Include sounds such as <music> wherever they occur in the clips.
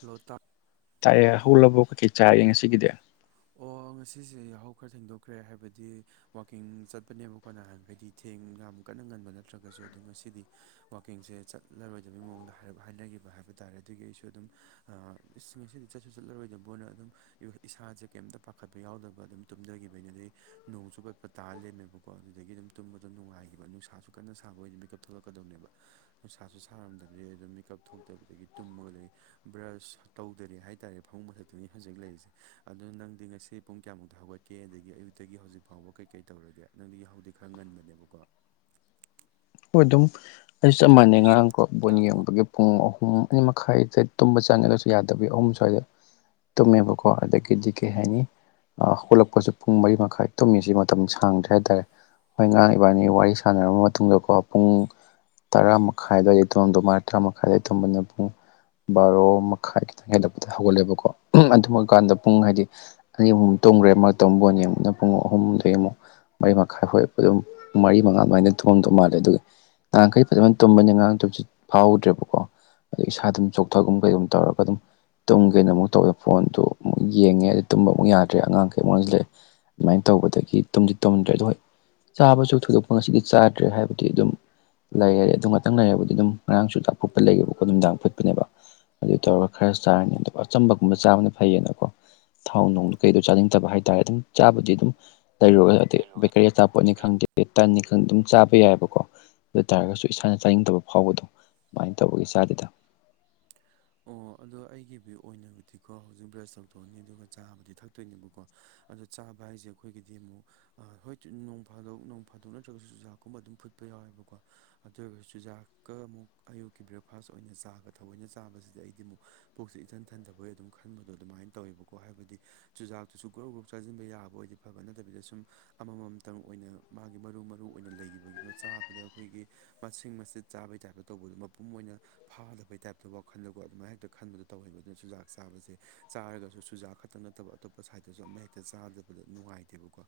ꯂꯣꯇꯥ ꯇꯥꯢꯑꯦ ꯍꯧꯒꯠꯂꯕꯣ ꯀꯩꯀꯩ ꯆꯥꯔꯒꯦ ꯉꯁꯤꯒꯤꯗꯤ ꯑꯣ ꯉꯁꯤꯁꯦ ꯌꯥꯍꯧ ꯈꯔ ꯊꯦꯡꯗꯣꯛꯈ꯭ꯔꯦ ꯍꯥꯏꯕꯗꯤ ꯋꯥꯀꯤꯡ ꯆꯠꯄꯅꯦꯕꯀꯣ ꯅꯍꯥꯟꯒꯩꯗꯤ ꯊꯦꯡ ꯌꯥꯝ ꯀꯟꯅ ꯉꯟꯕ ꯅꯠꯇ꯭ꯔꯒꯁꯨ ꯑꯗꯨ ꯉꯁꯤꯗꯤ ꯋꯥꯥꯛꯀꯤꯡꯁꯦ ꯆꯠꯂꯔꯣꯏꯗꯕꯩ ꯃꯑꯣꯡꯗ ꯍꯥꯏꯞ ꯍꯥꯏꯅꯒꯤꯕ ꯍꯥꯏꯕ ꯇꯥꯔꯦ ꯑꯗꯨꯒꯤ ꯑꯩꯁꯨ ꯑꯗꯨꯝ ꯑꯥ ꯏꯁ ꯑꯁꯤꯗꯤ ꯆꯠꯁꯨ ꯆꯠꯂꯔꯣꯏꯗꯕꯣꯅ ꯑꯗꯨꯝ <unintelligible> ꯏꯁꯥꯁꯦ ꯀꯩꯝꯇ ꯄꯥꯈꯠꯄ ꯌꯥꯎꯗꯕ ꯑꯗꯨꯝ ꯇꯨꯝꯊꯒꯤꯕꯩꯅꯦ ꯑꯗꯩ ꯅꯣꯡꯁꯨ ꯄꯠ ꯄꯠ ꯇꯥ ꯂꯩꯔꯝꯃꯦꯕꯀꯣ ꯑꯗꯨꯗꯒꯤ ꯑꯗꯨꯝ ꯇꯨꯝꯕꯗꯣ ꯅꯨꯡꯉꯥꯏꯒꯤꯕ ꯅꯨꯡꯁꯥꯁꯨ ꯀꯟꯅ ꯁꯥꯕ ꯑꯣꯏꯗꯤ ꯃꯤꯀꯞ ꯊꯣꯛꯂꯛꯀꯗꯧꯅꯦꯕ ꯅꯨꯡꯁꯥꯁꯨ ꯁꯥꯔꯝꯗꯕꯗꯩ ꯑꯗꯨꯝ ꯃꯤꯀꯞ ꯊꯣꯛꯇꯕꯗꯒꯤ ꯇꯨꯝꯃꯒ ꯂꯩ ꯕ꯭ꯔꯁ ꯇꯧꯗꯔꯤ ꯍꯥꯏꯇꯥꯔꯦ ꯐꯃꯨꯡ ꯃꯊꯛꯇꯅꯤ ꯍꯧꯖꯤꯛ ꯂꯩꯔꯤꯁꯦ ꯑꯗꯨ ꯅꯪꯗꯤ ꯉꯁꯤ ꯄꯨꯡ ꯀꯌꯥꯃꯨꯛꯇ ꯍꯧꯒꯠꯀꯦ ꯑꯗꯒꯤ ꯑꯌꯨꯛꯇꯒꯤ ꯍꯧꯖꯤꯛ ꯐꯥꯎꯕ ꯀꯩꯀꯩ ꯇꯧꯔꯒꯦ ꯅꯪꯗꯤ ꯌꯥꯍꯧꯗꯤ ꯈꯔ ꯉꯟꯕꯅꯦꯕꯀꯣ ꯎꯗꯨꯝ ꯑꯩꯁꯨ ꯆꯞ ꯃꯥꯟꯅꯩ ꯉꯔꯥꯡꯀꯣ ꯕꯣꯟ ꯌꯦꯡꯕꯒꯤ ꯄꯨꯡ ꯑꯍꯨꯝ ꯑꯅꯤ ꯃꯈꯥꯏꯗ ꯇꯨꯝꯕ ꯆꯪꯉꯦ ꯑꯗꯨꯁꯨ ꯌꯥꯗꯕꯤ ꯑꯍꯨꯝ ꯁ꯭ꯋꯥꯏꯗ ꯇꯨꯝꯃꯦꯕꯀꯣ ꯑꯗꯒꯤꯗꯤ ꯀꯩ ꯍꯥꯏꯅꯤ ꯑ ꯍꯧꯒꯠꯂꯛꯄꯁꯨ ꯄꯨꯡ ꯃꯔꯤ ꯃꯈꯥꯏ ꯇꯨꯝꯃꯤꯁꯤ ꯃꯇꯝ ꯁꯥꯡꯗ꯭ꯔꯦ ꯍꯥꯏꯇꯥꯔꯦ ꯍꯣꯏ ꯉꯥꯡ ꯏꯕꯥꯅꯤ ꯋꯥꯔꯤ ꯁꯥꯟꯅꯔꯕ ꯃꯇꯨꯡꯗꯀꯣ ꯄꯨꯡ ꯇꯔꯥ ꯃꯈꯥꯏ ꯑꯗ꯭ꯋꯥꯢꯗꯩ ꯇꯨꯝꯃꯝꯗꯧ ꯃꯥꯜꯂꯦ ꯇꯔꯥ ꯃꯈꯥꯏꯗꯩ ꯇꯨꯝꯕꯅ ꯄꯨꯡ ꯕꯥꯔꯣ ꯃꯈꯥꯏ ꯈꯤꯇꯪ ꯍꯦꯜꯂꯛꯄꯗ ꯍꯧꯒꯠꯂꯦꯕꯀꯣ ꯑꯗꯨꯝꯀꯥꯟꯗ ꯄꯨꯡ ꯍꯥꯏꯗꯤ ꯑꯅꯤ ꯑꯍꯨꯝ ꯇꯨꯝꯒ꯭ꯔꯦ ꯃꯔꯛꯇ ꯑꯃꯨꯛ ꯕꯣꯟ ꯌꯦꯡꯕꯗꯨꯅ ꯄꯨꯡ ꯑꯍꯨꯝꯗꯩ ꯑꯃꯨꯛ ꯃꯔꯤ ꯃꯈꯥꯏ ꯍꯣꯢ ꯑꯗꯨꯝ ꯃꯔꯤ ꯃꯉꯥ ꯑꯗꯨꯃꯥꯏꯅ ꯇꯨꯝꯃꯝꯗꯧ ꯃꯥꯜꯂꯤ ꯑꯗꯨꯒ ꯅꯍꯥꯟꯈꯩ ꯐꯖꯅ ꯇꯨꯝꯕꯅꯤ ꯉꯔꯥꯡ ꯇꯨꯝꯁꯤꯠ ꯐꯥꯍꯧꯗ꯭ꯔꯦꯕꯀꯣ <unintelligible> ꯏꯁꯥ ꯑꯗꯨꯝ ꯆꯣꯛꯊꯒꯨꯝ ꯀꯩꯒꯨꯝ ꯇꯧꯔꯒ ꯑꯗꯨꯝ ꯇꯨꯝꯒꯦꯅ ꯑꯃꯨꯛ ꯇꯧꯋꯦ ꯐꯣꯟꯗꯨ ꯑꯃꯨꯛ ꯌꯦꯡꯉꯦ ꯑꯗꯩ ꯇꯨꯝꯕ ꯑꯃꯨꯛ ꯌꯥꯗ꯭ꯔꯦ ꯑꯉꯥꯡꯈꯩꯃꯨꯛ ꯑꯣꯟꯖꯤꯜꯂꯛꯑꯦ ꯑꯗꯨꯃꯥꯏꯅ ꯇꯧꯕꯗꯒꯤ ꯇꯨꯝꯗꯤ ꯇꯨꯝꯗ꯭ꯔꯦ ꯑꯗꯣ ꯍꯣꯏ ꯆꯥꯕꯁꯨ ꯊꯣꯏꯗꯣꯛꯄ ꯉꯁꯤꯗꯤ ꯆꯥꯗ꯭ꯔꯦ ꯍꯥꯏꯕ ꯇꯤ ꯗꯨꯝ ꯂꯩꯔꯦ ꯑꯗꯨ ꯉꯥꯛꯇꯪ ꯂꯩꯔꯕꯗꯤ ꯑꯗꯨꯝ ꯉꯔꯥꯡꯁꯨ ꯆꯨꯖꯥꯛ ꯐꯨꯠꯄ ꯂꯩꯌꯦꯕꯀꯣ ꯅꯨꯡꯗꯥꯡ ꯐꯨꯠꯄꯅꯦꯕ ꯑꯗꯨ ꯇꯧꯔꯒ ꯈꯔ ꯆꯥꯔꯅꯤ ꯑꯗꯨꯒ ꯑꯆꯝꯕꯒꯨꯝꯕ ꯆꯥꯕꯅ ꯐꯩꯌꯦꯅꯀꯣ ꯊꯥꯎ ꯅꯨꯡ ꯀꯩꯗꯣ ꯆꯥꯅꯤꯡꯇꯕ ꯍꯥꯏꯇꯥꯔꯦ ꯑꯗꯨꯝ ꯆꯥꯕꯗꯤ ꯑꯗꯨꯝ ꯂꯩ <unintelligible> ꯕꯦꯀꯔꯤ ꯑꯆꯥꯄꯣꯠꯅꯤ ꯈꯪꯗꯦ ꯇꯟꯅꯤ ꯈꯪ ꯑꯗꯨꯝ ꯆꯥꯕ ꯌꯥꯏꯕꯣ ꯀꯣ ꯑꯗꯨ ꯇꯥꯔꯒꯁꯨ ꯏꯁꯥꯅ ꯆꯥꯅꯤꯡꯗꯕ ꯐꯥꯎꯕꯗꯣ ꯑꯗꯨꯃꯥꯏꯅ ꯇꯧꯕꯒꯤ ꯆꯥꯗꯦꯗ ꯑꯣ ꯑꯗꯣ ꯑꯩꯒꯤ <unintelligible> ꯑꯣꯏꯅꯕꯨꯗꯤꯀꯣ ꯍꯧꯖꯤꯛ ꯕ꯭ꯔꯁ ꯇꯧꯊꯣꯛꯑꯅꯤ ꯑꯗꯨꯒ ꯆꯥꯕꯨꯗꯤ ꯊꯛ ꯇꯣꯏꯅꯦꯕꯀꯣ ꯑꯗꯣ ꯆꯥꯕ ꯍꯥꯏꯁꯦ ꯑꯩꯈꯣꯏꯒꯤꯗꯤ ꯑꯃꯨꯛ ꯍꯣꯏ ꯅꯣꯡ ꯐꯥꯗꯣꯛ ꯅꯣꯡ ꯐꯥꯗꯣꯛ ꯅꯠꯇ꯭ꯔꯒꯁꯨ ꯆꯨꯖꯥꯛꯀꯨꯝꯕ ꯑꯗꯨꯝ ꯐꯨꯠꯄ ꯌꯥꯎꯋꯦꯕꯀꯣ ꯑꯗꯨ ꯑꯣꯏꯒ ꯆꯨꯖꯥꯛꯀ ꯑꯃꯨꯛ ꯑꯌꯨꯛꯀꯤ ꯕ꯭ꯔꯦꯛꯐꯥꯁ ꯑꯣꯏꯅ ꯆꯥꯒ ꯊꯑꯣꯏꯅ ꯆ ꯆꯥꯕꯁꯤꯗ ꯑꯩꯗꯤ ꯑꯃꯨꯛ ꯄꯨꯛꯁꯦ ꯏꯊꯟ ꯊꯟꯊꯕꯣꯏ ꯑꯗꯨꯝ ꯈꯟꯕꯗꯣ ꯑꯗꯨꯃꯥꯏꯅ ꯇꯧꯋꯦꯕꯀꯣ ꯍꯥꯏꯕꯗꯤ ꯆꯨꯖꯥꯛꯇꯨꯁꯨ ꯒ꯭ꯔꯨꯞ ꯒ꯭ꯔꯨꯞ ꯆꯥꯖꯤꯟꯕ ꯌꯥꯕ ꯑꯣꯏꯗꯤ ꯐꯕ ꯅꯠꯇꯕꯤꯗ ꯁꯨꯝ ꯑꯃꯃꯝꯇꯪ ꯑꯣꯏꯅ ꯃꯥꯒꯤ ꯃꯔꯨ ꯃꯔꯨ ꯑꯣꯏꯅ ꯂꯩꯈꯤꯕꯒꯤꯀꯣ ꯆꯥꯕꯗ ꯑꯩꯈꯣꯏꯒꯤ ꯃꯁꯤꯡ ꯃꯆꯦꯠ ꯆꯥꯕꯩ ꯇꯥꯏꯞꯇ ꯇꯧꯕꯗꯨ ꯃꯄꯨꯝ ꯑꯣꯏꯅ ꯐꯥꯗꯕꯩ ꯇꯥꯏꯞ ꯑꯗꯨ ꯋꯥꯈꯜꯗꯒꯣ ꯑꯗꯨꯃꯥꯏꯅ ꯍꯦꯛꯇ ꯈꯟꯕꯗꯣ ꯇꯧꯍꯩꯕ ꯑꯗꯨꯅ ꯆꯨꯖꯥꯛ ꯆꯥꯕꯁꯦ ꯆꯥꯔꯒꯁꯨ ꯆꯨꯖꯥꯛ ꯈꯛꯇ ꯅꯠꯇꯕ ꯑ ꯑꯇꯣꯞꯄ ꯁꯥꯏꯗꯇꯁꯨ ꯑꯃ ꯍꯦꯛꯇ ꯆꯥꯗꯕꯗ ꯅꯨꯡꯉꯥꯏꯇꯦꯕꯀꯣ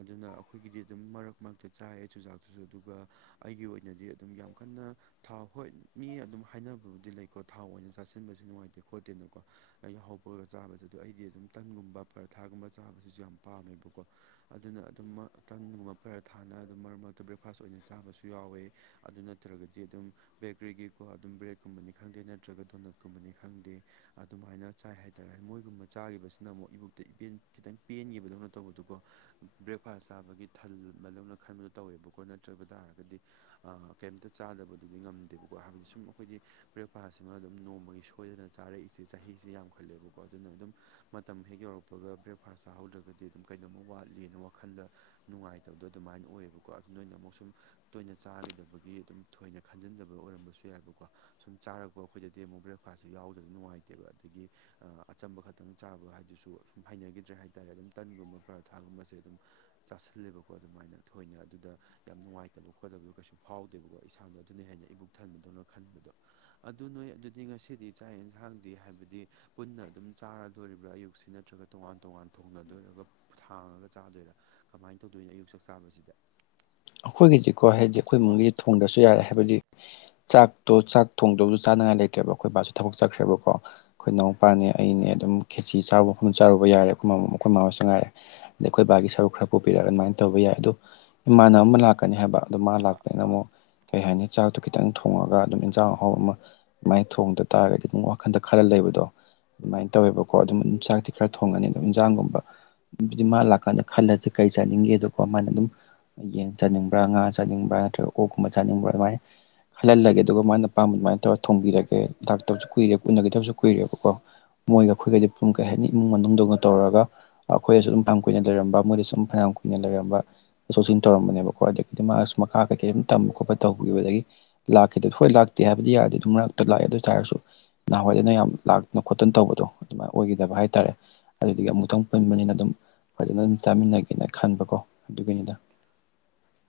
ꯑꯗꯨꯅ ꯑꯩꯈꯣꯏꯒꯤꯗꯤ ꯑꯗꯨꯝ ꯃꯔꯛ ꯃꯔꯛꯇ ꯆꯥꯏ ꯆꯨꯖꯥꯛꯇꯨꯁꯨ ꯑꯗꯨꯒ ꯑꯩꯒꯤ ꯑꯣꯏꯅꯗꯤ ꯑꯗꯨꯝ ꯌꯥꯝ ꯀꯟꯅ ꯊꯥꯎ ꯍꯣꯏ ꯃꯤ ꯑꯗꯨꯝ ꯍꯥꯏꯅꯕꯕꯨꯗꯤ ꯂꯩ꯫ ꯀꯣ ꯊꯥꯎ ꯑꯣꯏꯅ ꯆꯥꯁꯤꯟꯕꯁꯨ ꯅꯨꯡꯉꯥꯏꯇꯦ ꯈꯣꯠꯇꯦꯅꯀꯣ ꯑꯩ ꯌꯥꯍꯧꯕꯒ ꯆꯥꯕꯖꯦ ꯑꯗꯣ ꯑꯩꯗꯤ ꯑꯗꯨꯝ ꯇꯟꯒꯨꯝꯕ ꯄꯔꯊꯥꯒꯨꯝꯕ ꯆꯥꯕꯁꯤꯁꯨ ꯌꯥꯝ ꯄꯥꯝꯃꯦꯕꯀꯣ꯫ ꯑꯗꯨꯅ ꯑꯗꯨꯝꯃ ꯇꯟꯒꯨꯝꯕ ꯄꯔꯊꯥꯅ ꯑꯗꯨꯝ ꯃꯔꯛ ꯃꯔꯛꯇ ꯕ꯭ꯔꯦꯛꯐꯥꯁ ꯑꯣꯏꯅ ꯆꯥꯕꯁꯨ ꯌꯥꯎꯋꯦ꯫ ꯑꯗꯨ ꯅꯠꯇ꯭ꯔꯒꯗꯤ ꯑꯗꯨꯝ ꯕꯦꯀꯔꯤꯒꯤꯀꯣ ꯑꯗꯨꯝ ꯕ꯭ꯔꯦꯗꯀꯨꯝꯕꯅꯤ ꯈꯪꯗꯦ ꯅꯠꯇ꯭ꯔꯒ ꯗꯣꯅꯠꯀꯨꯝꯕꯅꯤ ꯈꯪꯗꯦ꯫ ꯑꯗꯨꯃꯥꯏꯅ ꯆꯥꯏ ꯍꯥꯏꯇꯥꯔꯦ ꯃꯣꯏꯒꯨꯝꯕ ꯆꯥꯈꯤꯕꯁꯤꯅ ꯑꯃꯨꯛ ꯏꯕꯨꯛꯇ ꯏꯄꯦꯟ ꯈꯤꯇꯪ ꯄꯦꯟꯈꯤꯕꯗꯧꯅ ꯇꯧꯕꯗꯨꯀꯣ꯫ ꯕ꯭ꯔꯦꯛꯐꯥꯁ ꯆꯥꯕꯒꯤ ꯊꯜ ꯕꯗꯧꯅ ꯈꯟꯕꯗꯣ ꯇꯧꯋꯦꯕꯀꯣ ꯅꯠꯇ꯭ꯔꯕ ꯇꯥꯔꯒꯗꯤ ꯑ ꯀꯩꯝꯇ ꯆꯥꯗꯕꯗꯨꯗꯤ ꯉꯝꯗꯦꯕꯀꯣ ꯍꯥꯏꯕꯗꯤ ꯁꯨꯝ ꯑꯩꯈꯣꯏꯗꯤ ꯕ꯭ꯔꯦꯛꯐꯥꯁꯁꯤꯃ ꯑꯗꯨꯝ ꯅꯣꯡꯃꯒꯤ ꯁꯣꯏꯗꯅ ꯆꯥꯔꯛꯏꯁꯦ ꯆꯍꯤꯁꯦ ꯌꯥꯝꯈꯠꯂꯦꯕꯀꯣ ꯑꯗꯨꯅ ꯑꯗꯨꯝ ꯃꯇꯝ ꯍꯦꯛ ꯌꯧꯔꯛꯄꯒ ꯕ꯭ꯔꯦꯛꯐꯥꯁ ꯆꯥꯍꯧꯗ꯭ꯔꯒꯗꯤ ꯑꯗꯨꯝ ꯀꯩꯗꯧꯝꯃ ꯋꯥꯠꯂꯤꯅ ꯋꯥꯈꯜꯗ ꯅꯨꯡꯉꯥꯏꯇꯕꯗꯣ ꯑꯗꯨꯃꯥꯏꯅ ꯑꯣꯏꯌꯦꯕꯀꯣ ꯑꯗꯨ ꯅꯣꯏꯅ ꯑꯃꯨꯛ ꯁꯨꯝ ꯇꯣꯏꯅ ꯆꯥꯈꯤꯗꯕꯒꯤ ꯑꯗꯨꯝ ꯊꯣꯏꯅ ꯈꯟꯖꯤꯟꯗꯕ ꯑꯣꯏꯔꯝꯕꯁꯨ ꯌꯥꯏꯕꯀꯣ꯫ ꯁꯨꯝ ꯆꯥꯔꯛꯄ ꯑꯩꯈꯣꯏꯗꯗꯤ ꯑꯃꯨꯛ ꯕ꯭ꯔꯦꯛꯐꯥꯁꯁꯦ ꯌꯥꯎꯗ꯭ꯔꯗꯤ ꯅꯨꯡꯉꯥꯏꯇꯦꯕ ꯑꯗꯒꯤ ꯑ ꯑꯆꯝꯕ ꯈꯛꯇꯪ ꯆꯥꯕ ꯍꯥꯏꯗꯨꯁꯨꯨ ꯑꯁ ꯍꯩꯅꯈꯤꯗ꯭ꯔꯦ ꯍꯥꯏꯇꯥꯔꯦ ꯑꯗꯨꯝ ꯇꯟꯒꯨꯝꯕ ꯄꯔꯥꯊꯥꯒꯨꯝꯕꯁꯦ ꯑꯗꯨꯝ ꯆꯥꯁꯜꯂꯦꯕꯀꯣ ꯑꯗꯨꯃꯥꯏꯅ ꯊꯣꯏꯅ ꯑꯗꯨꯗ ꯌꯥꯝ ꯅꯨꯡꯉꯥꯏꯇꯕ ꯈꯣꯠꯇꯕꯗꯣ ꯀꯩꯁꯨ ꯐꯥꯎꯗꯦꯕꯀꯣ ꯏꯁꯥꯗ ꯑꯗꯨꯅ ꯍꯦꯟꯅ ꯏꯕꯨꯛ ꯊꯟꯕꯗꯧꯅ ꯈꯟꯕꯗꯣ꯫ ꯑꯗꯨ ꯅꯣꯏ ꯑꯗꯨꯗꯤ ꯉꯁꯤꯗꯤ ꯆꯥꯛ ꯌꯦꯟꯁꯥꯡꯗꯤ ꯍꯥꯏꯕꯗꯤ ꯄꯨꯟꯅ ꯑꯗꯨꯝ ꯆꯥꯔꯗꯣꯔꯤꯕ꯭ꯔꯥ ꯑꯌꯨꯛꯁꯤ ꯅꯠꯇ꯭ꯔꯒ ꯇꯣꯉꯥꯟ-ꯇꯣꯉꯥꯟ ꯊꯣꯡꯅꯗꯣꯏꯔꯒ ꯊꯥꯡꯉꯒ ꯆꯥꯗꯣꯏꯔꯥ꯫ ꯀꯃꯥꯏꯅ ꯇꯧꯗꯣꯏꯅꯣ ꯑꯌꯨꯛ ꯆꯛ ꯆꯥꯕꯁꯤꯗ꯫ ꯑꯩꯈꯣꯏꯒꯤꯗꯤꯀꯣ ꯍꯥꯏꯗꯤ ꯑꯩꯈꯣꯏ ꯏꯃꯨꯡꯒꯤꯗꯤ ꯊꯣꯡꯗ꯭ꯔꯁꯨ ꯌꯥꯔꯦ ꯍꯥꯏꯕꯗꯤ ꯆꯥꯛꯇꯣ ꯆꯥꯛ ꯊꯣꯡꯗꯧꯁꯨ ꯆꯥꯅꯉꯥꯏ ꯂꯩꯇ꯭ꯔꯦꯕ ꯑꯩꯈꯣꯏ ꯕꯥꯁꯨ ꯊꯕꯛ ꯆꯠꯈ꯭ꯔꯦꯕꯀꯣ꯫ ꯑꯩꯈꯣꯏ ꯏꯅꯥꯎꯄꯥꯅꯦ ꯑꯩꯅꯦ ꯑꯗꯨꯝ ꯈꯦꯆꯤ ꯆꯥꯔꯨꯕ ꯃꯐꯝ ꯆꯥꯔꯨꯕ ꯌꯥꯔꯦ ꯑꯩꯈꯣꯏꯃ ꯑꯩꯈꯣꯏ ꯃꯃꯥꯁꯨ ꯉꯥꯏꯔꯦ꯫ ꯑꯗ ꯑꯩꯈꯣꯏ ꯕꯥꯒꯤ ꯁꯔꯨꯛ ꯈꯔ ꯄꯨꯕꯤꯔꯛꯑꯒ ꯑꯗꯨꯃꯥꯏꯅ ꯇꯧꯕ ꯌꯥꯏ ꯑꯗꯣ ꯏꯃꯥꯟꯅ ꯃ ꯑꯃ ꯂꯥꯛꯀꯅꯤ ꯍꯥꯏꯕ ꯑꯗꯣ ꯃꯥ ꯂꯥꯛꯄꯩꯅ ꯑꯃꯨꯛ ꯀꯩ ꯍꯥꯏꯅꯤ ꯆꯥꯛꯇꯣ ꯈꯤꯇꯪ ꯊꯣꯡꯉꯒ ꯑꯗꯨꯝ ꯏꯟꯖꯥꯡ ꯑꯍꯥꯎꯕ ꯑꯃ ꯑꯗꯨꯃꯥꯏꯅ ꯊꯣꯡꯗ ꯇꯥꯔꯒꯗꯤ ꯑꯗꯨꯝ ꯋꯥꯈꯟꯗ ꯈꯜꯂ ꯂꯩꯕꯗꯣ꯫ ꯑꯗꯨꯃꯥꯏꯅ ꯇꯧꯋꯦꯕꯀꯣ ꯑꯗꯨꯝ ꯆꯥꯛꯇꯤ ꯈꯔ ꯊꯣꯡꯉꯅꯤ ꯑꯗꯨꯝ ꯏꯟꯖꯥꯡꯒꯨꯝꯕ ꯑꯗꯨꯗꯤ ꯃꯥ ꯂꯥꯛꯀꯥꯟꯗ ꯈꯜꯂꯖꯤ ꯀꯩ ꯆꯥꯅꯤꯡꯒꯦꯗꯀꯣ ꯃꯥꯅ ꯑꯗꯨꯝ ꯌꯦꯟ ꯆꯥꯅꯤꯡꯕ꯭ꯔꯥ ꯉꯥ ꯆꯥꯅꯤꯡꯕ꯭ꯔꯥ ꯅꯠꯇ꯭ꯔꯒ ꯑꯣꯛꯀꯨꯝꯕ ꯆꯥꯅꯤꯡꯕ꯭ꯔꯥ ꯑꯗꯨꯃꯥꯏꯅ ꯍꯜꯍꯜꯂꯒꯦ ꯑꯗꯨꯒ ꯃꯥꯅ ꯄꯥꯝꯕ ꯑꯗꯨꯃꯥꯏꯅ ꯇꯧꯔ ꯊꯣꯡꯕꯤꯔꯒꯦ ꯂꯥꯛꯇꯕꯁꯨ ꯀꯨꯏꯔꯦ ꯎꯅꯒꯤꯗꯕꯁꯨ ꯀꯨꯏꯔꯦꯕꯀꯣ꯫ ꯃꯣꯏꯒ ꯑꯩꯈꯣꯏꯒꯩꯗꯤ ꯄꯨꯡ ꯀꯩ ꯍꯥꯏꯅꯤ ꯏꯃꯨꯡ ꯃꯅꯨꯡꯗꯧꯅ ꯇꯧꯔꯒ ꯑꯩꯈꯣꯏꯗꯁꯨ ꯑꯗꯨꯝ ꯐꯅꯌꯥꯝ ꯀꯨꯏꯅ ꯂꯩꯔꯝꯕ ꯃꯣꯏꯗꯁꯨ ꯐꯅꯌꯥꯝ ꯀꯨꯏꯅ ꯂꯩꯔꯝꯕ ꯑꯁꫭꯁꯤꯡ ꯇꯧꯔꯝꯕꯅꯦꯕ꯫ ꯍꯣꯏ ꯑꯗꯒꯤꯗꯤ ꯃꯥꯁꯨ ꯃꯈꯥ ꯀꯩꯀꯩ ꯑꯗꯨꯝ ꯇꯝꯕ ꯈꯣꯠꯄ ꯇꯧꯈꯤꯕꯗꯒꯤ ꯂꯥꯛꯈꯤꯗꯦ ꯍꯣꯏ ꯂꯥꯛꯇꯦ ꯍꯥꯏꯕꯗꯤ ꯌꯥꯗꯦ ꯑꯗꯨꯝ ꯃꯔꯛꯇ ꯂꯥꯛꯑꯦ ꯑꯗꯨ ꯇꯥꯔꯁꯨ ꯅꯍꯥꯟꯋꯥꯏꯗꯅ ꯌꯥꯝ ꯂꯥꯛꯇꯅ ꯈꯣꯠꯇꯅ ꯇꯧꯕꯗꯣ ꯑꯗꯨꯃꯥꯏꯅ ꯑꯣꯏꯒꯤꯗꯕ ꯍꯥꯏꯇꯥꯔꯦ꯫ ꯑꯗꯨꯗꯒꯤ ꯑꯃꯨꯛꯇꯪ ꯄꯨꯟꯕꯅꯤꯅ ꯑꯗꯨꯝ ꯐꯖꯅ ꯑꯗꯨꯝ ꯆꯥꯃꯤꯟꯅꯒꯦꯅ ꯈꯟꯕꯀꯣ ꯑꯗꯨꯒꯤꯅꯤꯗ꯫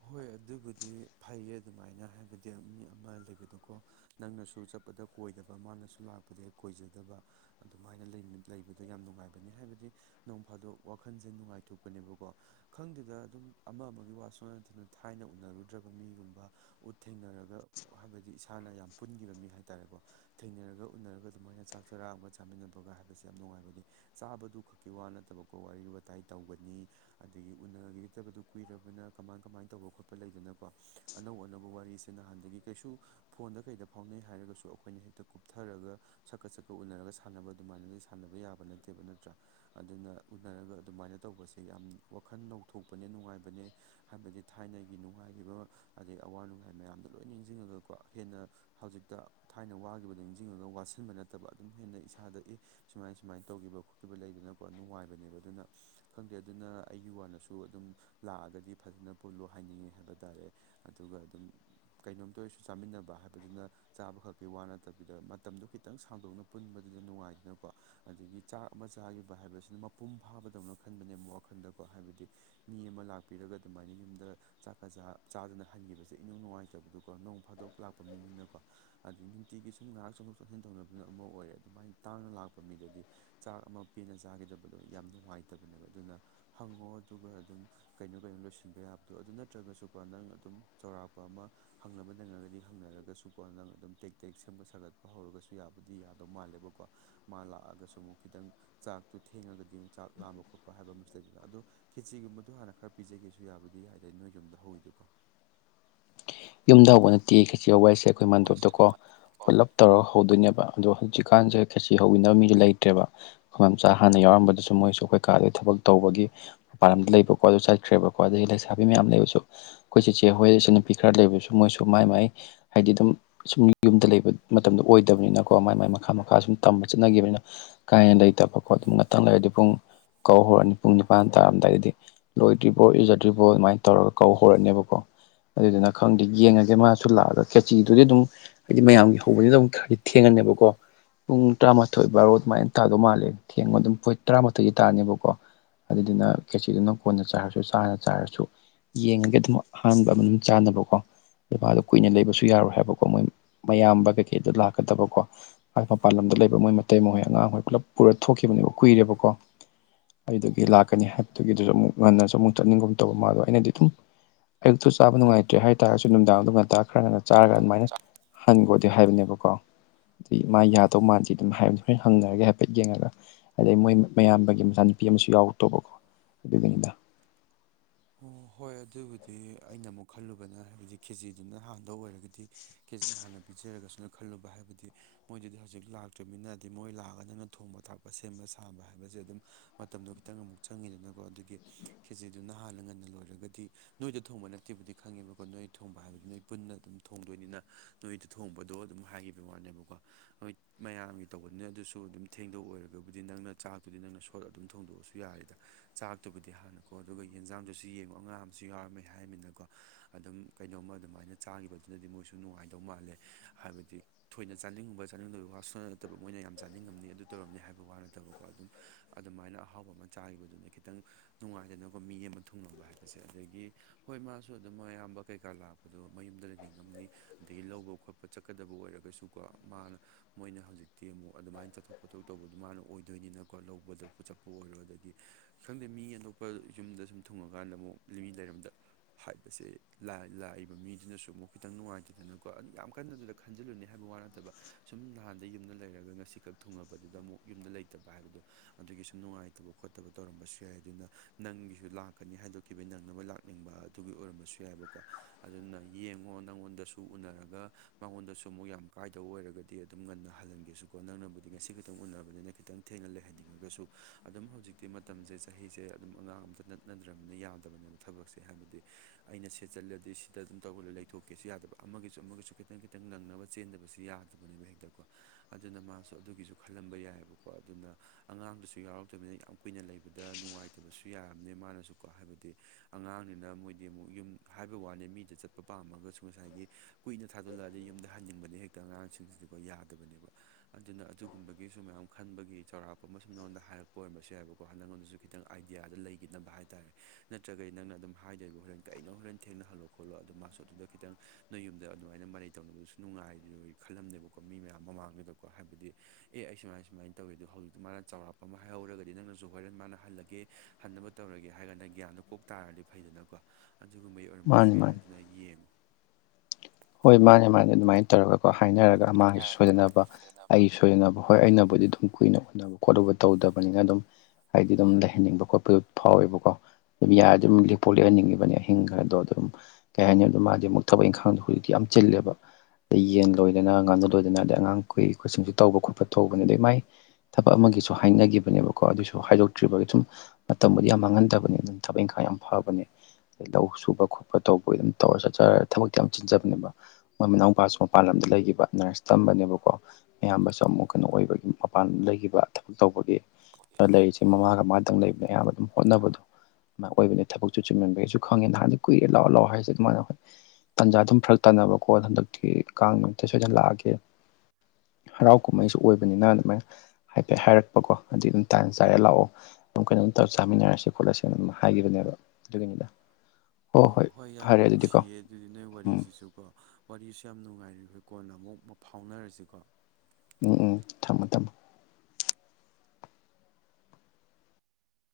ꯍꯣꯏ ꯑꯗꯨꯕꯨꯗꯤ ꯐꯩꯌꯦ ꯑꯗꯨꯃꯥꯏꯅ ꯍꯥꯏꯕꯗꯤ ꯃꯤ ꯑꯃ ꯂꯩꯕꯗꯣꯀꯣ ꯅꯪꯅꯁꯨ ꯆꯠꯄꯗ ꯀꯣꯏꯗꯕ ꯃꯥꯅꯁꯨ ꯂꯥꯛꯄꯗ ꯍꯦꯛ ꯀꯣꯏꯖꯗꯕ꯫ ꯑꯗꯨꯃꯥꯏꯅ ꯂꯩꯃꯤꯟ ꯂꯩꯕꯗꯣ ꯌꯥꯝ ꯅꯨꯡꯉꯥꯏꯕꯅꯤ ꯍꯥꯏꯕꯗꯤ ꯅꯣꯡ ꯐꯥꯗꯣꯛ ꯋꯥꯈꯜꯁꯦ ꯅꯨꯡꯉꯥꯏꯊꯣꯛꯄꯅꯦꯕꯀꯣ ꯈꯪꯗꯦꯗ ꯑꯗꯨꯝ ꯑꯃ ꯑꯃꯒꯤ ꯋꯥ ꯁꯨꯛꯅꯠ ꯅꯠꯇꯦ ꯅ ꯊꯥꯏꯅ ꯎꯅꯔꯨꯗ꯭ꯔꯕ ꯃꯤꯒꯨꯝꯕ ꯎꯠ ꯊꯦꯡꯅꯔꯒ ꯍꯥꯏꯕꯗꯤ ꯏꯁꯥꯅ ꯌꯥꯝ ꯄꯨꯟꯒꯤꯕ ꯃꯤ ꯍꯥꯏ ꯇꯔꯦꯀꯣ ꯊꯦꯡꯅꯔꯒ ꯎꯅꯔꯒ ꯑꯗꯨꯃꯥꯏꯅ ꯆꯥꯛ ꯆꯔꯥ ꯑꯃ ꯆꯥꯃꯤꯟꯅꯕꯒ ꯍꯥꯏꯕꯁꯦ ꯌꯥꯝ ꯅꯨꯡꯉꯥꯏꯕꯅꯤ꯫ ꯆꯥꯕꯗꯨ ꯈꯛꯀꯤ ꯋꯥ ꯅꯠꯇꯕꯀꯣ ꯋꯥꯔꯤ ꯋꯥꯇꯥꯏ ꯇꯧꯒꯅꯤ ꯑꯗꯒꯤ ꯎꯅꯒꯤꯗꯕꯗꯨ ꯀꯨꯏꯔꯕꯅ ꯀꯃꯥꯟ ꯀꯃꯥꯏꯟ ꯇꯧꯕ ꯈꯣꯠꯄ ꯂꯩꯗꯅꯀꯣ ꯑꯅꯧ ꯑꯅꯧꯕ ꯋꯥꯔꯤꯁꯤ ꯅꯍꯥꯟꯗꯥꯒꯤ ꯀꯩꯁꯨ ꯐꯣꯟꯗ ꯀꯩꯗ ꯐꯥꯎꯅꯩ ꯍꯥꯏꯔꯒꯥꯁꯨ ꯑꯈꯣꯏꯅ ꯍꯦꯛꯇꯥ ꯀꯨꯞꯊꯔꯒ ꯁꯛꯀꯥ ꯁꯛꯀꯥ ꯎꯅꯔꯒ ꯁꯥꯟꯅꯕ ꯑꯗꯨꯃꯥꯏꯅꯗꯤ ꯁꯥꯟꯅꯕ ꯌꯥꯕ ꯅꯠꯇꯦꯕ ꯅꯠꯇ꯭ꯔꯥ ꯑꯗꯨꯅ ꯎꯅꯔꯒ ꯑꯗꯨꯃꯥꯏꯅ ꯇꯧꯕꯁꯦ ꯌꯥꯝ ꯋꯥꯈꯜ ꯅꯧꯊꯣꯛꯄꯅꯦ ꯅꯨꯡꯉꯥꯏꯕꯅꯦ ꯍꯥꯏꯕꯗꯤ ꯊꯥꯏꯅꯒꯤ ꯅꯨꯡꯉꯥꯏꯒꯤꯕ ꯑꯗꯩ ꯑꯋꯥ ꯅꯨꯡꯉꯥꯏ ꯃꯌꯥꯝꯗꯣ ꯂꯣꯏ ꯅꯤꯡꯖꯤꯡꯉꯒꯥꯀꯣ ꯍꯦꯟꯅ ꯍꯧꯖꯤꯛꯇꯥ ꯊꯥꯏꯅ ꯋꯥꯒꯤꯕꯗꯨꯣ ꯅꯤꯡꯖꯤꯡꯉꯒꯥ ꯋꯥꯠꯁꯤꯟꯕ ꯅꯠꯇꯕ ꯑꯗꯨꯝ ꯍꯦꯟꯅ ꯏꯁꯥꯗ ꯑꯦ ꯁꯨꯃꯥꯏ ꯁꯨꯃꯥꯏꯟ ꯇꯧꯒꯤꯕ ꯈꯣꯠꯈꯤꯕ ꯂꯩꯗꯅꯀꯣ ꯅꯨꯡꯉꯥꯏꯕꯅꯦꯕ ꯑꯗꯨꯅ ꯈꯪꯗꯦ ꯑꯗꯨꯅ ꯑꯩꯒꯤ ꯋꯥꯅꯁꯨ ꯑꯗꯨꯝ ꯂꯥꯛꯑꯒꯗꯤ ꯐꯖꯅ ꯄꯨꯜꯂꯣ ꯍꯥꯏꯅꯤꯡꯉꯦ ꯍꯥꯏꯕ ꯇꯥꯔꯦ ꯑꯗꯨꯒ ꯑꯗꯨꯝ ꯀꯩꯅꯣꯝꯇꯥ ꯑꯣꯏꯔꯁꯨ ꯆꯥꯃꯤꯟꯅꯕ ꯍꯥꯏꯕꯗꯨꯅ ꯆꯥꯕꯈꯛꯀꯤ ꯋꯥ ꯅꯠꯇꯕꯤꯗ ꯃꯇꯝꯗꯣ ꯈꯤꯇꯪ ꯁꯥꯡꯗꯣꯛꯅ ꯄꯨꯟꯕꯗꯨꯗ ꯅꯨꯡꯉꯥꯏꯗꯅꯀꯣ ꯑꯗꯒꯤ ꯆꯥꯛ ꯑꯃ ꯆꯥꯒꯤꯕ ꯍꯥꯏꯕꯁꯤꯅ ꯃꯄꯨꯝ ꯐꯥꯕꯗꯧꯅ ꯈꯟꯕꯅꯦꯕ ꯋꯥꯈꯜꯗꯀꯣ ꯍꯥꯏꯕꯗꯤ ꯃꯤ ꯑꯃ ꯂꯥꯛꯄꯤꯔꯒ ꯑꯗꯨꯃꯥꯏꯅ ꯌꯨꯝꯗ ꯆꯥꯛꯀꯖꯥ ꯆꯥꯗꯅ ꯍꯟꯒꯤꯕꯁꯦ ꯏꯅꯨꯡ ꯅꯨꯡꯉꯥꯏꯇꯕꯗꯨꯀꯣ ꯅꯣꯡ ꯐꯥꯗꯣꯛ ꯂꯥꯛꯄ ꯃꯤꯅꯤꯅꯀꯣ ꯑꯗꯩ ꯅꯨꯡꯇꯤꯒꯤ ꯁꯨꯝ ꯉꯍꯥꯛ ꯆꯪꯊꯣꯛ ꯆꯡꯁꯤꯟ ꯇꯧꯅꯕꯗꯨ ꯑꯃ ꯑꯣꯏꯔꯦ ꯑꯗꯨꯃꯥꯏꯅ ꯇꯥꯡꯅ ꯂꯥꯛꯄ ꯃꯤꯗꯗꯤ ꯆꯥꯛ ꯑꯃ ꯄꯦꯟꯅ ꯆꯥꯒꯤꯗꯕꯗꯣ ꯌꯥꯝ ꯅꯨꯡꯉꯥꯏꯇꯕꯅꯦꯕ ꯑꯗꯨꯅ ꯍꯪꯉꯣ ꯑꯗꯨꯒ ꯑꯗꯨꯝ ꯀꯩꯅꯣ ꯀꯩꯅꯣ ꯂꯣꯏꯁꯤ <unintelligible> ꯕ ꯌꯥꯕꯗꯣ ꯑꯗꯨ ꯅꯠꯇ꯭ꯔꯥꯒꯁꯨꯀꯣ ꯅꯪ ꯑꯗꯨꯝ ꯆꯥꯎꯔꯥꯛꯄ ꯑꯃ ꯍꯪꯅꯕ ꯅꯪꯉꯒꯥꯗꯤ ꯍꯪꯅꯔꯒꯥꯁꯨꯀꯣ ꯅꯪ ꯑꯗꯨꯝ ꯇꯦꯛ ꯇꯦꯛ ꯁꯦꯝꯒꯠ ꯁꯥꯒꯠꯄ ꯍꯧꯔꯒꯁꯨ ꯌꯥꯕꯗꯤ ꯌꯥꯗꯧ ꯃꯥꯜꯂꯦꯕꯀꯣ ꯃꯥ ꯂꯥꯛꯑꯒꯥꯁꯨ ꯑꯃꯨꯛ ꯈꯤꯇꯪ ꯆꯥꯛꯇꯨ ꯊꯦꯡꯉꯒꯥꯗꯤ ꯃꯨꯛ ꯆꯥꯛ ꯂꯥꯝꯕ ꯈꯣꯠꯄ ꯍꯥꯏꯕ ꯑꯃꯁꯨ ꯂꯩꯗꯅ ꯑꯗꯨ ꯈꯦꯆ꯭ꯔꯤꯒꯨꯝꯕꯗꯣ ꯍꯥꯟꯅ ꯈꯔ ꯄꯤꯖꯒꯦꯁꯨ ꯌꯥꯕꯨꯗꯤ ꯌꯥꯏꯗ ꯅꯣꯏ ꯌꯨꯝꯗ ꯍꯧꯋꯤꯗꯣꯀꯣ ꯌꯨꯝꯗ ꯍꯧꯕ ꯅꯠꯇꯤꯌꯦ ꯈꯦꯆ꯭ꯔꯤ ꯍꯧꯕ ꯍꯥꯏꯁꯦ ꯑꯈꯣꯏ ꯃꯥꯟꯗꯣꯞꯇꯥꯀꯣ ꯄꯨꯜꯂꯞ ꯇꯧꯔꯒ ꯍꯧꯗꯣꯏꯅꯦꯕ ꯑꯗꯣ ꯍꯧꯖꯤꯛꯀꯥꯟꯖꯦ ꯈꯦꯆꯤ ꯍꯧꯕꯤꯟꯅꯕ ꯃꯤꯖꯦ ꯂꯩꯇ꯭ꯔꯦꯕ ꯑꯈꯣꯏꯑꯝꯆꯥ ꯍꯥꯟꯅ ꯌꯥꯎꯔꯝꯕꯗꯨꯁꯨ ꯃꯣꯏꯁꯨ ꯈꯣꯏ ꯀꯥꯗ ꯊꯕꯛ ꯇꯧꯕꯒꯤ ꯃꯄꯥꯟ ꯂꯝꯗ ꯂꯩꯕꯀꯣ ꯑꯗꯨ ꯆꯠꯈ꯭ꯔꯦꯕꯀꯣ ꯑꯗꯒꯤ ꯂꯩꯁꯥꯕꯤ ꯃꯌꯥꯝ ꯂꯩꯕꯁꯨ ꯈꯣꯏ ꯆꯦꯆꯦ ꯍꯣꯏ ꯏꯆꯟ ꯅꯨꯞ ꯄꯤ ꯈꯔ ꯂꯩꯕꯁꯨ ꯃꯣꯏꯁꯨ ꯃꯥꯏ ꯃꯥꯏ ꯍꯥꯏꯗꯤ ꯗꯨꯝ ꯁꯨꯝ ꯌꯨꯝꯗ ꯂꯩꯕ ꯃꯇꯝꯗꯣ ꯑꯣꯏꯗꯕꯅꯤꯅꯀꯣ ꯃꯥꯏ ꯃꯥꯏ ꯃꯈꯥ ꯃꯈꯥ ꯁꯨꯝ ꯇꯝꯕ ꯆꯠꯅꯒꯤꯕꯅꯤꯅ ꯀꯥ ꯍꯦꯟꯅ ꯂꯩꯇꯕ ꯀꯣ ꯑꯗꯨꯝ ꯉꯥꯛꯇꯪ ꯂꯩꯔꯗꯤ ꯄꯨꯡ ꯀꯧ ꯍꯧꯔꯛꯑꯅꯤ ꯄꯨꯡ ꯅꯤꯄꯥꯟ ꯇꯥꯔꯝꯗꯥꯏꯗꯗꯤ ꯂꯣꯏꯗ꯭ꯔꯤꯕꯣ ꯏꯔꯨꯖꯗ꯭ꯔꯤꯕꯣ ꯑꯗꯨꯃꯥꯏꯅ ꯇꯧꯔꯒ ꯀꯧ ꯍꯧꯔꯛꯑꯅꯤꯕꯀꯣ ꯑꯗꯨꯗꯨꯅ ꯈꯪꯗꯦ ꯌꯦꯡꯉꯒꯦ ꯃꯥꯁꯨ ꯂꯥꯛꯑꯒꯥ ꯈꯦꯆꯤꯗꯨꯗꯤ ꯑꯗꯨꯝ ꯍꯥꯏꯗꯤ ꯃꯌꯥꯝꯒꯤ ꯍꯧꯕꯅꯤꯅ ꯑꯃꯨꯛ ꯈꯔꯗꯤ ꯊꯦꯡꯉꯅꯤꯕꯀꯣ ꯄꯨꯡ ꯇꯔꯥꯃꯥꯊꯣꯏ ꯕꯥꯔꯣ ꯑꯗꯨꯃꯥꯏꯅ ꯇꯥꯗꯧ ꯃꯥꯜꯂꯦ ꯊꯦꯡꯉꯣ ꯑꯗꯨꯝ ꯇꯔꯥꯃꯥꯊꯣꯏꯗꯤ ꯇꯥꯅꯤꯕꯀꯣ ꯑꯗꯨꯗꯨꯅ ꯈꯦꯆꯤꯗꯨꯅ ꯀꯣꯟꯅ ꯆꯥꯔꯁꯨ ꯆꯥꯛ ꯍꯥꯟꯅ ꯆꯥꯔꯁꯨ ꯌꯦꯡꯉꯒꯦ ꯑꯗꯨꯝꯃꯛ ꯍꯥꯡꯕ <unintelligible> ꯆꯥꯅꯕꯀꯣ ꯅꯨꯄꯥꯗꯣ ꯀꯨꯏꯅ ꯂꯩꯕꯁꯨ ꯌꯥꯔꯣꯏ ꯍꯥꯏꯕꯀꯣ ꯃꯣꯏ ꯃꯌꯥꯝꯕ ꯀꯩꯀꯩꯗꯣ ꯂꯥꯛꯀꯥꯗꯕꯀꯣ <unintelligible> ꯃꯄꯥꯟ ꯂꯝꯗ ꯂꯩꯕ ꯃꯣꯏ ꯃꯇꯩꯃꯍꯣꯏ ꯑꯉꯥꯡꯍꯣꯏ ꯄꯨꯂꯞ ꯄꯨꯔꯥ ꯊꯣꯛꯈꯤꯕꯅꯦꯕ ꯀꯨꯏꯔꯦꯕꯀꯣ ꯑꯩꯗꯨꯒꯤ ꯂꯥꯛꯀꯥꯅꯤ ꯍꯥꯏꯕꯗꯨꯒꯤꯗꯨꯁꯨ ꯑꯃꯨꯛ ꯉꯟꯅꯁꯨ ꯑꯃꯨꯛ ꯆꯠꯅꯤꯡꯒꯨꯝ ꯇꯧꯕ ꯃꯥꯗꯣ ꯑꯩꯅꯗꯤ ꯗꯨꯝ ꯑꯌꯨꯛꯇꯥ ꯆꯥꯕ ꯅꯨꯡꯉꯥꯏꯇ꯭ꯔꯦ ꯍꯥꯏꯇꯥꯔꯁꯨ ꯅꯨꯡꯗꯥꯡꯗꯨ ꯉꯟꯇꯥ ꯈꯔ ꯉꯟꯅ ꯆꯥꯔꯒ ꯑꯗꯨꯃꯥꯏꯅ ꯍꯟꯒꯣꯗꯤ ꯍꯥꯏꯕꯅꯦꯕꯀꯣ ꯑꯗꯩ ꯃꯥ ꯌꯥꯗꯧ ꯃꯥꯟꯗꯦ ꯑꯗꯨꯝ ꯍꯥꯏꯕꯅꯦ ꯍꯣꯔꯦꯟ ꯍꯪꯅꯔꯒꯦ ꯍꯥꯏꯐꯦꯠ ꯌꯦꯡꯉꯒ ꯑꯗꯩ ꯃꯣꯏ ꯃꯌꯥꯝꯕꯒꯤ ꯃꯆꯥꯅꯨꯄꯤ ꯑꯃꯁꯨ ꯌꯥꯎꯔꯛꯇꯣꯕꯀꯣ ꯑꯗꯨꯒꯤꯅꯤꯗ ꯑꯣ ꯍꯣꯏ ꯑꯗꯨꯕꯨꯗꯤ ꯑꯩꯅ ꯑꯃꯨꯛ ꯈꯜꯂꯨꯕꯅ ꯍꯨꯖꯤꯛ ꯈꯦꯆꯤꯗꯨꯅ ꯍꯥꯟꯗꯧ ꯑꯣꯏꯔꯒꯥꯗꯤ ꯀꯦꯆꯤ ꯍꯥꯟꯅ ꯄꯤꯖꯔꯒꯥꯁꯨꯅ ꯈꯜꯂꯨꯕ ꯍꯥꯏꯕꯗꯤ ꯃꯣꯏꯗꯨꯗꯤ ꯍꯧꯖꯤꯛ ꯂꯥꯛꯇ꯭ꯔꯤꯝꯅꯤꯅꯗꯤ ꯃꯣꯏ ꯂꯥꯛꯑꯒ ꯅꯪꯅ ꯊꯣꯡꯕ ꯊꯥꯛꯄ ꯁꯦꯝꯕ ꯁꯥꯕ ꯍꯥꯏꯕꯖꯦ ꯑꯗꯨꯝ ꯃꯇꯝꯗꯣ ꯈꯤꯇꯪ ꯑꯃꯨꯛ ꯆꯪꯉꯤꯅꯤꯅꯀꯣ ꯑꯗꯨꯗꯤ ꯈꯦꯆꯤꯗꯨꯅ ꯍꯥꯟꯅ ꯉꯟꯅ ꯂꯣꯏꯔꯒꯗꯤ ꯅꯣꯏꯗ ꯊꯣꯡꯕ ꯅꯠꯇꯦꯕꯨꯗꯤ ꯈꯪꯉꯦꯕꯀꯣ ꯅꯣꯏ ꯊꯣꯡꯕ ꯍꯥꯏꯕꯗꯤ ꯅꯣꯏ ꯄꯨꯟꯅ ꯑꯗꯨꯝ ꯊꯣꯡꯗꯨꯏꯅꯤꯅ ꯅꯣꯏꯗ ꯊꯣꯡꯕꯗꯣ ꯑꯗꯨꯝ ꯍꯥꯏꯒꯤꯕꯩ ꯋꯥꯅꯦꯕꯀꯣ ꯍꯣꯏ ꯃꯌꯥꯝꯒꯤ ꯇꯧꯕꯅꯤꯅ ꯑꯗꯨꯁꯨ ꯑꯗꯨꯝ ꯊꯦꯡꯗꯧ ꯑꯣꯏꯔꯒꯕꯨꯗꯤ ꯅꯪꯅ ꯆꯥꯛꯇꯨꯗꯤ ꯅꯪꯅ ꯁꯣꯠ ꯑꯗꯨꯝ ꯊꯣꯡꯗꯣꯛꯑꯁꯨ ꯌꯥꯔꯦꯗ ꯆꯥꯛꯇꯨꯕꯨꯗꯤ ꯍꯥꯟꯅꯀꯣ ꯑꯗꯨꯒ ꯌꯦꯟꯖꯥꯡꯗꯨꯁꯨ ꯌꯦꯡꯉꯣ ꯑꯉꯥꯡ ꯑꯃꯁꯨ ꯌꯥꯎꯔꯝꯃꯦ ꯍꯥꯏꯃꯤꯅꯀꯣ ꯑꯗꯨꯝ ꯀꯩꯅꯣꯝꯃ ꯑꯗꯨꯃꯥꯏꯅ ꯆꯥꯒꯤꯕꯗꯨꯅꯗꯤ ꯃꯣꯏꯁꯨ ꯅꯨꯡꯉꯥꯏꯗꯧ ꯃꯥꯜꯂꯦ ꯍꯥꯏꯕꯗꯤ ꯊꯣꯏꯅ ꯆꯥꯅꯤꯡꯉꯨꯕ ꯆꯥꯅꯤꯡꯗꯕꯩ ꯋꯥ ꯁꯨꯡꯅꯠ ꯅꯠꯇꯕ ꯃꯣꯏꯅ ꯌꯥꯝ ꯆꯥꯅꯤꯡꯉꯝꯅꯤ ꯑꯗꯨ ꯇꯧꯔꯝꯅꯤ ꯍꯥꯏꯕ ꯋꯥ ꯅꯠꯇꯕꯀꯣ ꯑꯗꯨꯝ ꯑꯗꯨꯃꯥꯏꯅ ꯑꯍꯥꯎꯕ ꯑꯃ ꯆꯥꯒꯤꯕꯗꯨꯅ ꯈꯤꯇꯪ ꯅꯨꯡꯉꯥꯏꯗꯅ ꯃꯤ ꯑꯃ ꯊꯨꯡꯉꯕ ꯍꯥꯏꯕꯁꯦ ꯑꯗꯒꯤ ꯍꯣꯏ ꯃꯥꯁꯨ ꯑꯗꯨꯝ ꯃꯌꯥꯝꯕ ꯀꯩꯀꯥ ꯂꯥꯛꯄꯗꯣ ꯃꯌꯨꯝꯗ ꯂꯩꯅꯤꯡꯉꯝꯅꯤ ꯑꯗꯒꯤ ꯂꯧꯕ ꯈꯣꯠꯄ ꯆꯠꯀꯗꯕ ꯑꯣꯏꯔꯒꯁꯨꯀꯣ ꯃꯥꯅ ꯃꯣꯏꯅ ꯍꯧꯖꯤꯛꯇꯤ ꯑꯃꯨꯛ ꯑꯗꯨꯃꯥꯏꯟ ꯆꯠꯊꯣꯛ ꯈꯣꯠꯊꯣꯛ ꯇꯧꯕꯗꯨ ꯃꯥꯅ ꯑꯣꯏꯗꯣꯏꯅꯤꯅꯀꯣ ꯂꯧꯕꯗꯕꯨ ꯆꯞ ꯄꯨ ꯑꯣꯏꯔꯣ ꯑꯗꯒꯤ ꯈꯪꯗꯦ ꯃꯤ ꯑꯇꯣꯞꯄ ꯌꯨꯝꯗ ꯁꯨꯝ ꯊꯨꯡꯉꯀꯥꯟꯗ ꯑꯃꯨꯛ ꯂꯤꯃꯤ ꯂꯩꯔꯝꯗ ꯍꯥꯏꯕꯁꯦ ꯂꯥꯛ ꯂꯥꯛꯏꯕ ꯃꯤꯗꯨꯅꯁꯨ ꯑꯃꯨꯛ ꯈꯤꯇꯪ ꯅꯨꯡꯉꯥꯏꯇꯦꯗꯅꯀꯣ ꯑꯗꯨ ꯌꯥꯝ ꯀꯟꯅ ꯑꯗꯨꯗ ꯈꯟꯖꯤꯜꯂꯨꯅꯤ ꯍꯥꯏꯕ ꯋꯥ ꯅꯠꯇꯕ ꯁꯨꯝ ꯅꯍꯥꯟꯗꯩ ꯌꯨꯝꯗ ꯂꯩꯔꯒ ꯉꯁꯤꯈꯛ ꯊꯨꯡꯉꯕꯗꯨꯗ ꯑꯃꯨꯛ ꯌꯨꯝꯗ ꯂꯩꯇꯕ ꯍꯥꯏꯕꯗꯣ ꯑꯗꯨꯒꯤ ꯁꯨꯝ ꯅꯨꯡꯉꯥꯏꯇꯕ ꯈꯣꯠꯇꯕ ꯇꯧꯔꯝꯕꯁꯨ ꯌꯥꯏ ꯑꯗꯨꯅ ꯅꯪꯒꯤꯁꯨ ꯂꯥꯛꯀꯅꯤ ꯍꯥꯏꯗꯣꯛꯈꯤꯕꯩ ꯅꯪꯅꯕ ꯂꯥꯛꯅꯤꯡꯕ ꯑꯗꯨꯒꯤ ꯑꯣꯏꯔꯝꯕꯁꯨ ꯌꯥꯏꯕꯀꯣ ꯑꯗꯨꯅ ꯌꯦꯡꯉꯣ ꯅꯪꯉꯣꯟꯗꯁꯨ ꯎꯟꯅꯔꯒ ꯃꯥꯉꯣꯟꯗꯁꯨ ꯑꯃꯨꯛ ꯌꯥꯝ ꯀꯥꯏꯗꯧꯕ ꯑꯣꯏꯔꯒ ꯇꯤ ꯑꯗꯨꯝ ꯉꯟꯅ ꯍꯜꯍꯟꯒꯦꯁꯨꯀꯣ ꯅꯪꯅꯕꯨꯗꯤ ꯉꯁꯤ ꯈꯤꯇꯪ ꯎꯟꯅꯕꯅꯤꯅ ꯈꯤꯇꯪ ꯊꯦꯡꯅ ꯂꯩꯍꯟꯅꯤꯡꯉꯒꯁꯨ ꯑꯗꯨꯝ ꯍꯧꯖꯤꯛ ꯇꯤ ꯃꯇꯝꯖꯦ ꯆꯍꯤꯁꯦ ꯑꯗꯨꯝꯛ ꯑꯉꯥꯡ ꯑꯝꯇ ꯅꯠꯅꯗ꯭ꯔꯝꯅꯤ ꯌꯥꯗꯕꯅꯦꯕ ꯊꯕꯛꯁꯦ ꯍꯥꯏꯕꯗꯤ ꯑꯩꯅ ꯁꯦꯠꯆꯜꯂꯗꯤ ꯁꯤꯗ ꯑꯗꯨꯝ ꯇꯧꯔ ꯂꯩ ꯊꯣꯛꯀꯦꯁꯨ ꯌꯥꯗꯕ ꯑꯃꯒꯤꯁꯨ ꯑꯃꯒꯤꯁꯨ ꯈꯤꯇꯪ ꯈꯤꯇꯪ ꯅꯪꯅꯕ ꯆꯦꯟꯗꯕꯁꯨ ꯌꯥꯗꯕꯅꯦꯕ ꯍꯦꯛꯇꯀꯣ ꯑꯗꯨꯅ ꯃꯥꯁꯨ ꯑꯗꯨꯒꯤꯖꯨ ꯈꯜꯂꯝꯕ ꯌꯥꯏꯌꯦꯕꯀꯣ ꯑꯗꯨꯅ ꯑꯉꯥꯡꯗꯨꯁꯨ ꯌꯥꯎꯔꯛꯇꯕꯅꯤꯅ ꯌꯥꯝ ꯀꯨꯏꯅ ꯂꯩꯕꯗ ꯅꯨꯡꯉꯥꯏ ꯇꯕꯁꯨ ꯌꯥꯔꯝꯅꯤ ꯃꯥꯅꯁꯨꯀꯣ ꯍꯥꯏꯕꯗꯤ ꯑꯉꯥꯡꯅꯤꯅ ꯃꯣꯏꯗꯤ ꯑꯃꯨꯛ ꯌꯨꯝ ꯍꯥꯏꯕꯩ ꯋꯥꯅꯤ ꯃꯤꯗ ꯆꯠ ꯗꯣ ꯄꯥꯝꯃꯒꯁꯨ ꯉꯁꯥꯏꯒꯤ ꯀꯨꯏꯅ ꯊꯥꯗꯜꯂꯛꯑꯗꯤ ꯌꯨꯝꯗ ꯍꯟꯅꯤꯡꯕꯅꯦ ꯍꯦꯛꯇ ꯑꯉꯥꯡꯁꯤꯡꯁꯤꯗꯤꯀꯣ ꯌꯥꯗꯕꯅꯦꯕ ꯑꯗꯨꯅ ꯑꯗꯨꯒꯨꯝꯕꯒꯤꯁꯨ ꯃꯌꯥꯝ ꯈꯟꯕꯒꯤ ꯆꯥꯎꯔꯥꯛꯄ ꯑꯃ ꯁꯨꯝ ꯅꯪꯉꯣꯟꯗ ꯍꯥꯏꯔꯛꯄ ꯑꯣꯏꯔꯝꯕꯁꯨ ꯌꯥꯏꯌꯦꯕꯀꯣ ꯍꯟꯗꯛ ꯅꯪꯉꯣꯟꯗꯁꯨ ꯈꯤꯇꯪ ꯑꯥꯏꯗꯤꯌꯥꯗꯣ ꯂꯩꯒꯤꯅꯕ ꯍꯥꯏꯇꯥꯔꯦ ꯅꯠꯇ꯭ꯔꯒꯗꯤ ꯅꯪꯅ ꯑꯗꯨꯝ ꯍꯥꯏꯗꯣꯢꯕ ꯍꯣꯔꯦꯟ ꯀꯩꯅꯣ ꯍꯣꯔꯦꯟ ꯊꯦꯡꯅ ꯍꯜꯂꯣ ꯈꯣꯠꯂꯣ ꯑꯗꯣ ꯃꯥꯁꯨ ꯑꯗꯨꯗ ꯈꯤꯇꯪ ꯅꯣꯏ ꯌꯨꯝꯗ ꯑꯗꯨꯃꯥꯏꯅ ꯃꯔꯩ ꯇꯧꯅꯕꯗꯨꯁꯨ ꯅꯨꯡꯉꯥꯏꯒꯤꯔꯣꯏ ꯈꯜꯂꯝꯅꯦꯕꯀꯣ ꯃꯤ ꯃꯌꯥꯝ ꯃꯃꯥꯡꯗꯨꯗ ꯀꯣ ꯍꯥꯏꯕꯗꯤ ꯑꯦ ꯑꯩ ꯁꯨꯃꯥꯏ ꯁꯨꯃꯥꯏꯟ ꯇꯧꯋꯤꯗꯣ ꯍꯧꯖꯤꯛꯇꯨ ꯃꯥꯅ ꯆꯥꯎꯔꯥꯛꯄ ꯑꯃ ꯍꯥꯏꯍꯧꯔꯒꯗꯤ ꯅꯪꯅꯖꯨ ꯍꯣꯔꯦꯟ ꯃꯥꯅ ꯍꯜꯂꯒꯦ ꯍꯟꯅꯕ ꯇꯧꯔꯒꯦ ꯍꯥꯏꯔꯒꯅ ꯒ꯭ꯌꯥꯟꯗꯣ ꯀꯣꯛ ꯇꯥꯔꯗꯤ ꯐꯩꯗꯅꯀꯣ ꯑꯗꯨꯒꯨꯝꯕꯩ ꯑꯣꯏꯔꯝꯕꯁꯨ ꯃꯥꯅꯤ ꯌꯥꯏ ꯃꯥꯅꯤ ꯑꯗꯨ ꯅ ꯌꯦꯡꯉꯣ ꯍꯣꯏ ꯃꯥꯅꯦ ꯃꯥꯅꯦ ꯑꯗꯨꯃꯥꯏꯟ ꯇꯧꯔꯒꯀꯣ ꯍꯥꯏꯅꯔꯒ ꯃꯥꯒꯤꯁꯨ ꯁꯣꯏꯗꯅꯕ ꯑꯩꯒꯤꯁꯨ ꯁꯣꯢꯗꯅꯕ ꯍꯣꯏ ꯑꯩꯅꯕꯨꯗꯤ ꯑꯗꯨꯝ ꯀꯨꯏꯅ ꯍꯣꯠꯅꯕ ꯈꯣꯠꯂꯨꯕ ꯇꯧꯗꯕꯅꯤꯅ ꯑꯗꯨꯝ ꯍꯥꯏꯗꯤ ꯑꯗꯨꯝ ꯂꯩꯍꯟꯅꯤꯡꯕ ꯈꯣꯠꯄꯗꯨ ꯐꯥꯎꯋꯦꯕꯀꯣ ꯑꯗꯨꯝ ꯌꯥꯔꯦꯗꯤ ꯑꯗꯨꯝ ꯂꯦꯛꯄꯣꯛ ꯂꯦꯛꯍꯟꯅꯤꯡꯉꯤꯕꯅꯦ ꯑꯍꯤꯡꯒꯗꯣ ꯑꯗꯨꯝ ꯀꯩ ꯍꯥꯏꯅꯤ ꯑꯗꯨꯝ ꯃꯥꯗꯤ ꯑꯃꯨꯛ ꯊꯕꯛ ꯏꯪꯈꯥꯡꯗꯣ <unintelligible> ꯇꯤ ꯌꯥꯝ ꯆꯤꯜꯂꯦꯕ ꯑꯩ ꯌꯦꯟ ꯂꯣꯏꯗꯅ ꯉꯥꯅꯨ ꯂꯣꯏꯗꯅ ꯑꯗꯩ ꯑꯉꯥꯡ ꯀꯨꯏ ꯀꯣꯆꯤꯡꯁꯨ ꯇꯧꯕ ꯈꯣꯠꯄ ꯇꯧꯕꯅꯤ ꯑꯗꯩ ꯃꯥꯏ ꯊꯕꯛ ꯑꯃꯒꯤꯁꯨ ꯍꯥꯏꯅꯒꯤꯕꯅꯦꯕꯀꯣ ꯑꯗꯨꯁꯨ ꯍꯥꯏꯗꯣꯛꯇ꯭ꯔꯤꯕꯒꯤ ꯗꯨꯝ ꯃꯇꯝꯕꯨꯗꯤ ꯌꯥꯝ ꯃꯥꯡꯍꯟꯗꯕꯅꯦ ꯑꯗꯨꯝ ꯊꯕꯛ ꯏꯪꯈꯥꯡ ꯌꯥꯝ ꯐꯕꯅꯦ ꯑꯗꯩ ꯂꯧ ꯁꯨꯕ ꯈꯣꯠꯄ ꯇꯧꯕꯒꯤ ꯑꯗꯨꯝ ꯇꯧꯔ ꯆꯠꯆꯔ ꯊꯕꯛꯇꯤ ꯌꯥꯝ ꯆꯤꯟꯖꯕ <unintelligible> ꯃꯣꯏ ꯃꯅꯥꯎꯄꯥꯁꯨ ꯃꯄꯥꯟ ꯂꯝꯗ ꯂꯩꯒꯤꯕ ꯅꯔꯁ ꯇꯝꯕꯅꯦꯕꯀꯣ ꯃꯌꯥꯝꯕꯁꯨ ꯑꯃꯨꯛ ꯀꯩꯅꯣ ꯑꯣꯏꯕꯒꯤ ꯃꯄꯥꯟ ꯂꯩꯒꯤꯕ ꯊꯕꯛ ꯇꯧꯕꯒꯤ ꯑ ꯂꯩꯔꯤꯁꯦ ꯃꯃꯥꯒ ꯃꯥꯗꯪ ꯂꯩꯕꯅꯦ ꯑꯌꯥꯝꯕ ꯑꯗꯨꯝ ꯍꯣꯠꯅꯕꯗꯣ ꯑꯣꯏꯕꯅꯦ ꯊꯕꯛꯁꯨ ꯆꯤꯟꯃꯟꯕꯩ ꯑꯩꯁꯨ ꯈꯪꯉꯦ ꯅꯍꯥꯟ ꯀꯨꯏꯔꯦ ꯂꯥꯛꯑꯣ ꯂꯥꯛꯑꯣ ꯍꯥꯏꯁꯦ ꯑꯗꯨꯃꯥꯏꯟ ꯑꯣꯢ ꯇꯥꯟꯖꯥ ꯑꯗꯨꯝ ꯐꯔꯛ ꯇꯅꯕꯀꯣ ꯍꯟꯗꯛꯇꯤ ꯀꯥꯡ ꯅꯨꯃꯤꯠꯇ ꯁꯣꯏꯗꯅ ꯂꯥꯛꯑꯒꯦ ꯍꯔꯥꯎ ꯀꯨꯝꯍꯩꯁꯨ ꯑꯣꯏꯕꯅꯤꯅ ꯑꯗꯨꯃꯥꯏꯟ ꯍꯥꯏꯐꯦꯠ ꯍꯥꯏꯔꯛꯄꯀꯣ ꯑꯗꯨꯗꯤ ꯑꯗꯨꯝ ꯇꯥꯟ ꯆꯥꯔꯦ ꯂꯥꯛꯑꯣ ꯑꯗꯨꯝ ꯀꯩꯅꯣꯝ ꯇꯧ ꯆꯥꯃꯤꯟꯅꯔꯁꯤ ꯈꯣꯠꯂꯁꯤꯅ ꯑꯗꯨꯝ ꯍꯥꯏꯈꯤꯕꯅꯦꯕ ꯑꯗꯨꯒꯤꯅꯤꯗ ꯑꯣ ꯍꯣꯏ ꯌꯥꯝ ꯅꯨꯡꯁꯤꯌꯦ ꯑꯗꯨꯗꯤ ꯅꯣꯏ ꯎꯝ ꯋꯥꯔꯤꯁꯤꯁꯨꯀꯣ ꯋꯥꯔꯤꯁꯨ ꯌꯥꯝ ꯅꯨꯡꯉꯥꯏꯔꯤ ꯍꯣꯢ ꯀꯣꯟꯅ ꯑꯃꯨꯛ ꯐꯥꯎꯅꯔꯁꯤꯀꯣ ꯎꯝ ꯎꯝ ꯊꯝꯃꯣ ꯊꯝꯃꯣ